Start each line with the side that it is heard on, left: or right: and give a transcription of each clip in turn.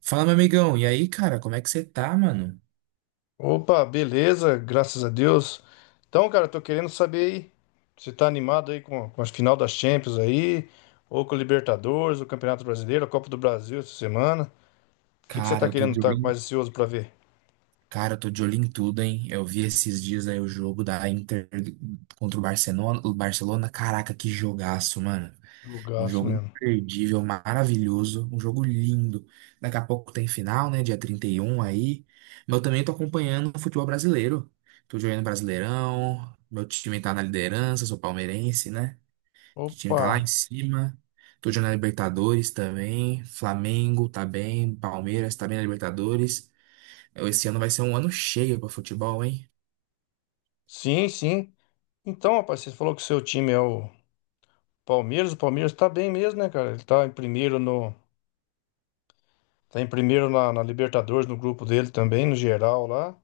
right: Fala, meu amigão. E aí, cara, como é que você tá, mano?
left: Opa, beleza, graças a Deus. Então, cara, tô querendo saber aí, você tá animado aí com a final das Champions aí, ou com o Libertadores, o Campeonato Brasileiro, a Copa do Brasil essa semana. O que que você
right: Cara,
left: tá
right: eu tô
left: querendo
right: de olho
left: estar mais
right: em...
left: ansioso pra ver?
right: Cara, eu tô de olho em tudo, hein? Eu vi esses dias aí o jogo da Inter contra o Barcelona. O Barcelona, caraca, que jogaço, mano. Um
left: Jogaço
right: jogo
left: mesmo.
right: imperdível, maravilhoso, um jogo lindo. Daqui a pouco tem final, né? Dia 31 aí. Mas eu também tô acompanhando o futebol brasileiro. Tô jogando Brasileirão, meu time tá na liderança, sou palmeirense, né? O time tá lá
left: Opa,
right: em cima. Tô jogando na Libertadores também. Flamengo tá bem. Palmeiras tá bem na Libertadores. É, esse ano vai ser um ano cheio pra futebol, hein?
left: sim, sim. Então, rapaz, você falou que o seu time é o Palmeiras tá bem mesmo, né, cara? Ele tá em primeiro no, tá em primeiro na Libertadores, no grupo dele também, no geral lá.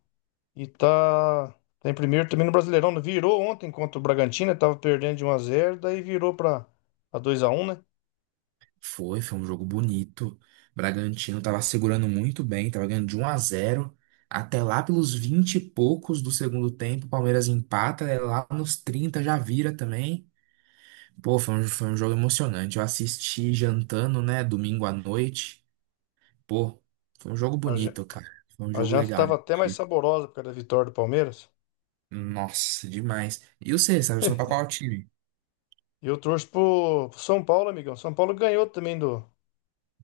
left: E tá, tá em primeiro também no Brasileirão, né? Virou ontem contra o Bragantino, tava perdendo de um a zero, daí virou pra a 2 a um, né?
right: Foi um jogo bonito. Bragantino tava segurando muito bem, tava ganhando de 1 a 0 até lá pelos 20 e poucos do segundo tempo. O Palmeiras empata, é lá nos 30 já vira também. Pô, foi um jogo emocionante. Eu assisti jantando, né, domingo à noite. Pô, foi um jogo
left: A, ja-
right: bonito, cara. Foi um
left: a
right: jogo
left: janta
right: legal.
left: tava até mais saborosa por causa da vitória do Palmeiras.
right: Nossa, demais. E você, você tá torcendo pra qual time?
left: E eu torço pro São Paulo, amigão. São Paulo ganhou também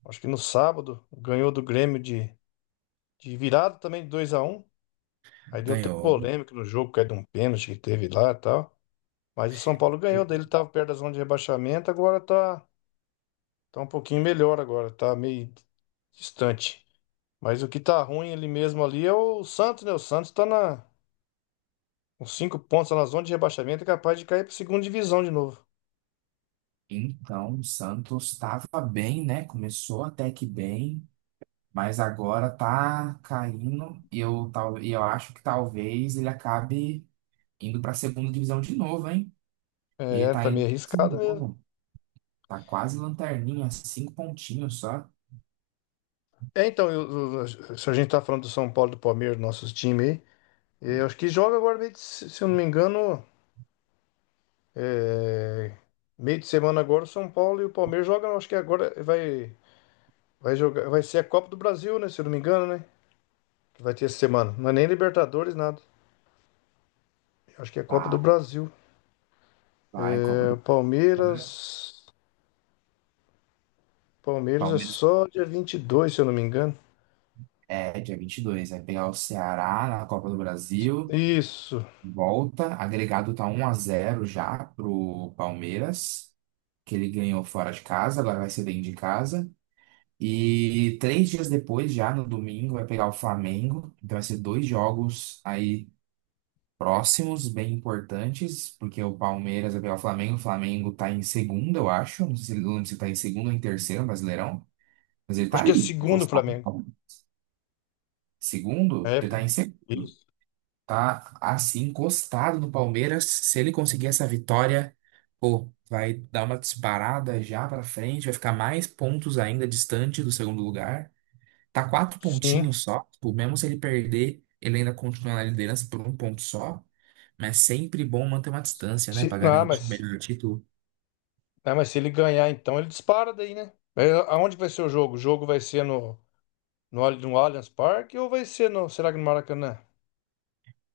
left: acho que no sábado, ganhou do Grêmio de virada também de 2 a um. Aí deu até
right: Ganhou.
left: polêmica no jogo, caiu de um pênalti que teve lá e tal. Mas o São Paulo ganhou, daí ele tava perto da zona de rebaixamento, tá um pouquinho melhor agora, tá meio distante. Mas o que tá ruim ele mesmo ali é o Santos, né? O Santos tá na, Com cinco pontos tá na zona de rebaixamento, é capaz de cair pra segunda divisão de novo.
right: Então, o Santos estava bem, né? Começou até que bem, mas agora tá caindo e eu, tal, e eu acho que talvez ele acabe indo para a segunda divisão de novo, hein? Ele
left: É,
right: tá
left: tá
right: em
left: meio arriscado mesmo.
right: 19º, tá quase lanterninha, 5 pontinhos só.
left: É, então, se a gente tá falando do São Paulo, do Palmeiras, nossos times aí, é, eu acho que joga agora, se eu não me engano, é, meio de semana agora, o São Paulo e o Palmeiras jogam, acho que vai jogar, vai ser a Copa do Brasil, né? Se eu não me engano, né? Que vai ter essa semana. Não é nem Libertadores, nada. Eu acho que é a Copa do
right: Vai,
left: Brasil.
right: vai, Copa
left: É, o
right: do Palmeiras.
left: Palmeiras. Palmeiras é
right: Palmeiras
left: só dia 22, se eu não me engano.
right: é dia 22, vai pegar o Ceará na Copa do Brasil.
left: Isso.
right: Volta, agregado tá 1 a 0 já pro Palmeiras, que ele ganhou fora de casa, agora vai ser dentro de casa. E 3 dias depois, já no domingo, vai pegar o Flamengo. Então vai ser dois jogos aí próximos, bem importantes, porque o Palmeiras vai pegar o Flamengo. O Flamengo tá em segundo, eu acho. Não sei se tá em segundo ou em terceiro, Brasileirão, mas ele tá
left: Acho que é
right: ali,
left: segundo o
right: encostado.
left: Flamengo.
right: Segundo,
left: É.
right: ele tá em segundo.
left: Isso.
right: Tá assim encostado no Palmeiras. Se ele conseguir essa vitória, pô, vai dar uma disparada já pra frente, vai ficar mais pontos ainda distante do segundo lugar. Tá quatro
left: Sim.
right: pontinhos só, tipo, mesmo se ele perder, ele ainda continua na liderança por um ponto só. Mas sempre bom manter uma distância,
left: Se,
right: né, pra garantir o melhor título.
left: ah, mas se ele ganhar, então ele dispara daí, né? É, aonde vai ser o jogo? O jogo vai ser no Allianz Parque ou vai ser no. Será que no Maracanã?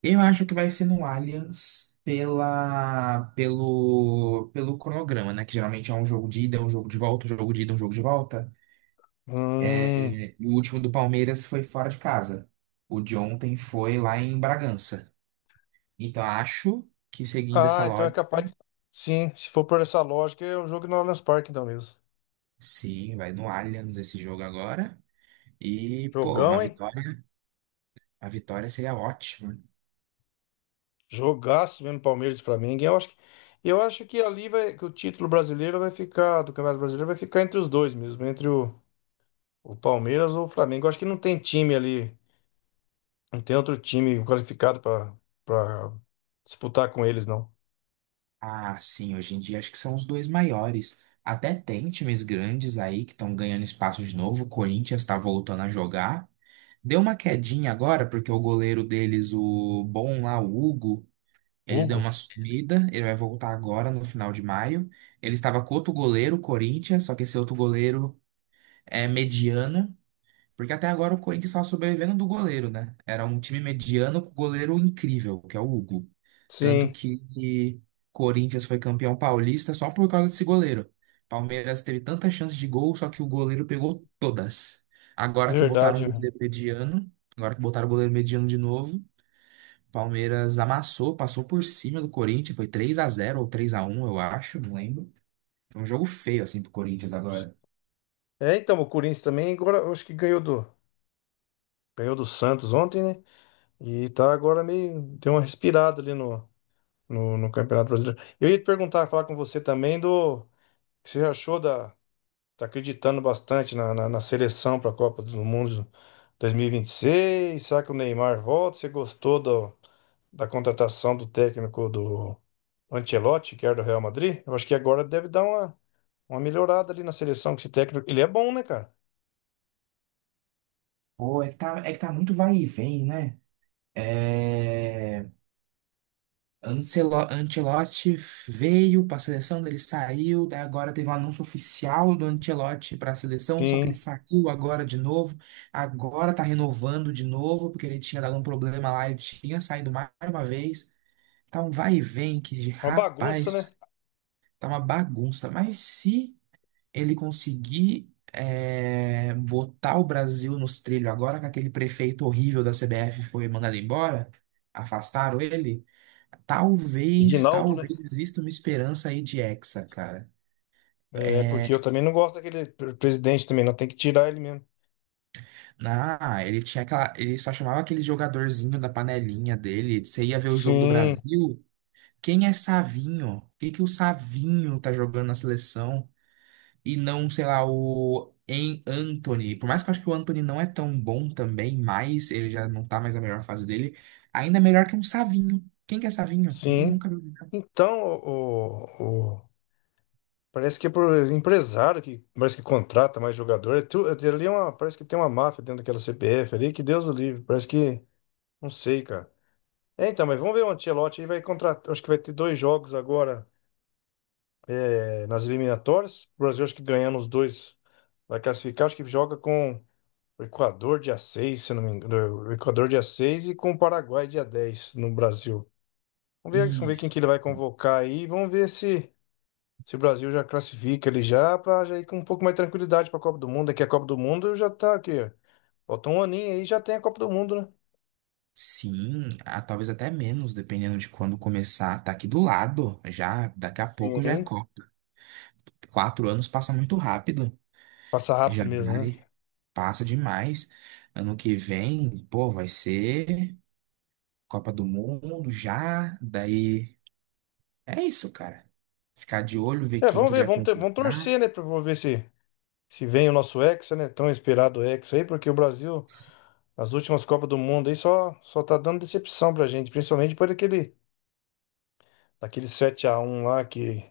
right: Eu acho que vai ser no Allianz pela pelo pelo cronograma, né, que geralmente é um jogo de ida, um jogo de volta, um jogo de ida, um jogo de volta.
left: Hum.
right: É, e o último do Palmeiras foi fora de casa. O de ontem foi lá em Bragança. Então acho que seguindo essa
left: Ah, então é
right: lógica,
left: capaz de. Sim, se for por essa lógica, é o jogo no Allianz Parque, então mesmo.
right: sim, vai no Allianz esse jogo agora. E, pô, uma
left: Jogão, hein?
right: vitória, a vitória seria ótima.
left: Jogaço mesmo Palmeiras e Flamengo. Eu acho que ali vai, que o título brasileiro vai ficar, do Campeonato Brasileiro vai ficar entre os dois mesmo, o Palmeiras ou o Flamengo. Eu acho que não tem time ali, não tem outro time qualificado para disputar com eles, não.
right: Ah, sim, hoje em dia acho que são os dois maiores. Até tem times grandes aí que estão ganhando espaço de novo. O Corinthians está voltando a jogar. Deu uma quedinha agora, porque o goleiro deles, o bom lá, o Hugo. Ele deu
left: Hugo?
right: uma sumida, ele vai voltar agora no final de maio. Ele estava com outro goleiro, o Corinthians, só que esse outro goleiro é mediano, porque até agora o Corinthians estava sobrevivendo do goleiro, né? Era um time mediano com goleiro incrível, que é o Hugo. Tanto
left: Sim,
right: que Corinthians foi campeão paulista só por causa desse goleiro. Palmeiras teve tantas chances de gol, só que o goleiro pegou todas. Agora que botaram um
left: verdade.
right: goleiro mediano, agora que botaram o goleiro mediano de novo. Palmeiras amassou, passou por cima do Corinthians, foi 3 a 0 ou 3 a 1, eu acho, não lembro. Foi um jogo feio assim pro Corinthians agora.
left: É, então, o Corinthians também, agora eu acho que ganhou ganhou do Santos ontem, né? E tá agora meio, deu uma respirada ali no, no Campeonato Brasileiro. Eu ia te perguntar, falar com você também do o que você achou da. Tá acreditando bastante na seleção para a Copa do Mundo 2026. Será que o Neymar volta? Você gostou da contratação do técnico do Ancelotti, que era do Real Madrid? Eu acho que agora deve dar uma melhorada ali na seleção, que esse técnico, ele é bom, né, cara?
right: Pô, é que tá muito vai e vem, né? É... Ancelotti veio pra seleção, ele saiu, daí agora teve um anúncio oficial do Ancelotti pra seleção, só que ele
left: Sim,
right: saiu agora de novo. Agora tá renovando de novo, porque ele tinha dado um problema lá, ele tinha saído mais uma vez. Tá um vai e vem que,
left: uma bagunça,
right: rapaz.
left: né?
right: Tá uma bagunça. Mas se ele conseguir é, botar o Brasil nos trilhos agora que aquele prefeito horrível da CBF foi mandado embora, afastaram ele, talvez,
left: Edinaldo, né?
right: talvez exista uma esperança aí de Hexa, cara.
left: É,
right: É,
left: porque eu também não gosto daquele presidente também, não tem que tirar ele mesmo.
right: na, ele tinha aquela, ele só chamava aquele jogadorzinho da panelinha dele. Você ia ver o jogo do
left: Sim,
right: Brasil. Quem é Savinho? O que que o Savinho tá jogando na seleção? E não, sei lá, o em Anthony. Por mais que eu acho que o Anthony não é tão bom também, mas ele já não tá mais na melhor fase dele. Ainda é melhor que um Savinho. Quem que é Savinho? Ninguém
left: sim.
right: nunca viu jogar.
left: Então, o, parece que é por empresário que parece que contrata mais jogador. Ali é uma, parece que tem uma máfia dentro daquela CBF ali, que Deus o livre. Parece que. Não sei, cara. É, então, mas vamos ver o Ancelotti aí vai contratar. Acho que vai ter dois jogos agora é, nas eliminatórias. O Brasil acho que ganhando os dois vai classificar. Acho que joga com o Equador dia 6 se não me engano. O Equador dia 6 e com o Paraguai dia 10 no Brasil. Vamos ver quem
right: Isso.
left: que ele vai convocar aí. Vamos ver se. Se o Brasil já classifica ele já, para já ir com um pouco mais de tranquilidade para a Copa do Mundo, é a Copa do Mundo já tá aqui, ó. Falta um aninho aí já tem a Copa do Mundo, né?
right: Sim, ah, talvez até menos, dependendo de quando começar. Tá aqui do lado, já, daqui a pouco já é
left: Sim,
right: Copa. 4 anos passa muito rápido.
left: passa
right: Já
left: rápido mesmo, né?
right: vai, passa demais. Ano que vem, pô, vai ser Copa do Mundo já, daí. É isso, cara. Ficar de olho, ver
left: É,
right: quem que ele vai
left: vamos
right: contratar.
left: torcer, né, para ver se vem o nosso Hexa, né? Tão esperado Hexa aí, porque o Brasil nas últimas Copas do Mundo aí só tá dando decepção pra gente, principalmente por aquele 7 a um lá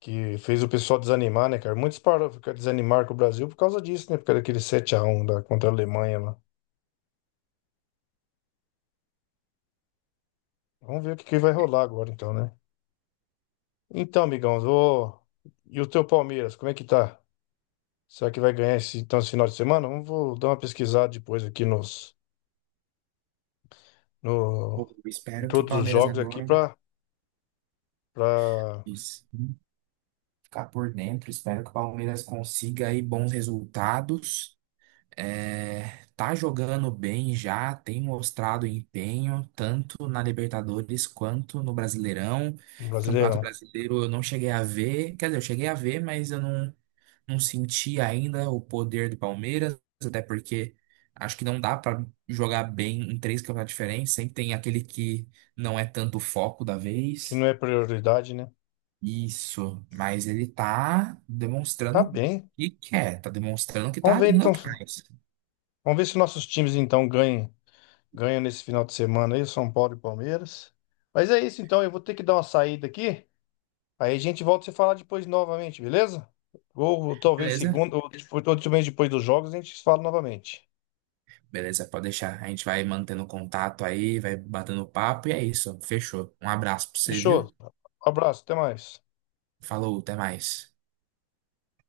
left: que fez o pessoal desanimar, né, cara? Muitos pararam, ficaram desanimaram com o Brasil por causa disso, né? Por causa daquele 7 a um da contra a Alemanha lá. Vamos ver o que que vai rolar agora, então, né? Então, amigão, vou... e o teu Palmeiras, como é que tá? Será que vai ganhar esse, então, esse final de semana? Vamos vou dar uma pesquisada depois aqui nos,
right: Pô,
left: no,
right: eu
left: em
right: espero que
left: todos os
right: Palmeiras
left: jogos aqui
right: agora,
left: para
right: isso, ficar por dentro. Espero que o Palmeiras consiga aí bons resultados. É, tá jogando bem já, tem mostrado empenho, tanto na Libertadores quanto no Brasileirão. Campeonato
left: Brasileirão,
right: Brasileiro eu não cheguei a ver, quer dizer, eu cheguei a ver, mas eu não, não senti ainda o poder do Palmeiras, até porque acho que não dá pra jogar bem em 3 campeonatos diferentes. Sempre tem aquele que não é tanto o foco da
left: que não
right: vez.
left: é prioridade, né?
right: Isso, mas ele tá
left: Tá
right: demonstrando o
left: bem.
right: que quer, tá demonstrando que
left: Vamos
right: tá
left: ver
right: indo
left: então, vamos
right: atrás.
left: ver se nossos times então ganham, ganham nesse final de semana aí, São Paulo e Palmeiras. Mas é isso então, eu vou ter que dar uma saída aqui. Aí a gente volta a se falar depois novamente, beleza? Ou talvez
right: Beleza?
left: segunda, ou depois, ou mês depois dos jogos, a gente se fala novamente.
right: Beleza, pode deixar. A gente vai mantendo contato aí, vai batendo papo e é isso. Fechou. Um abraço pra você,
left: Fechou.
right: viu?
left: Abraço, até mais.
right: Falou, até mais.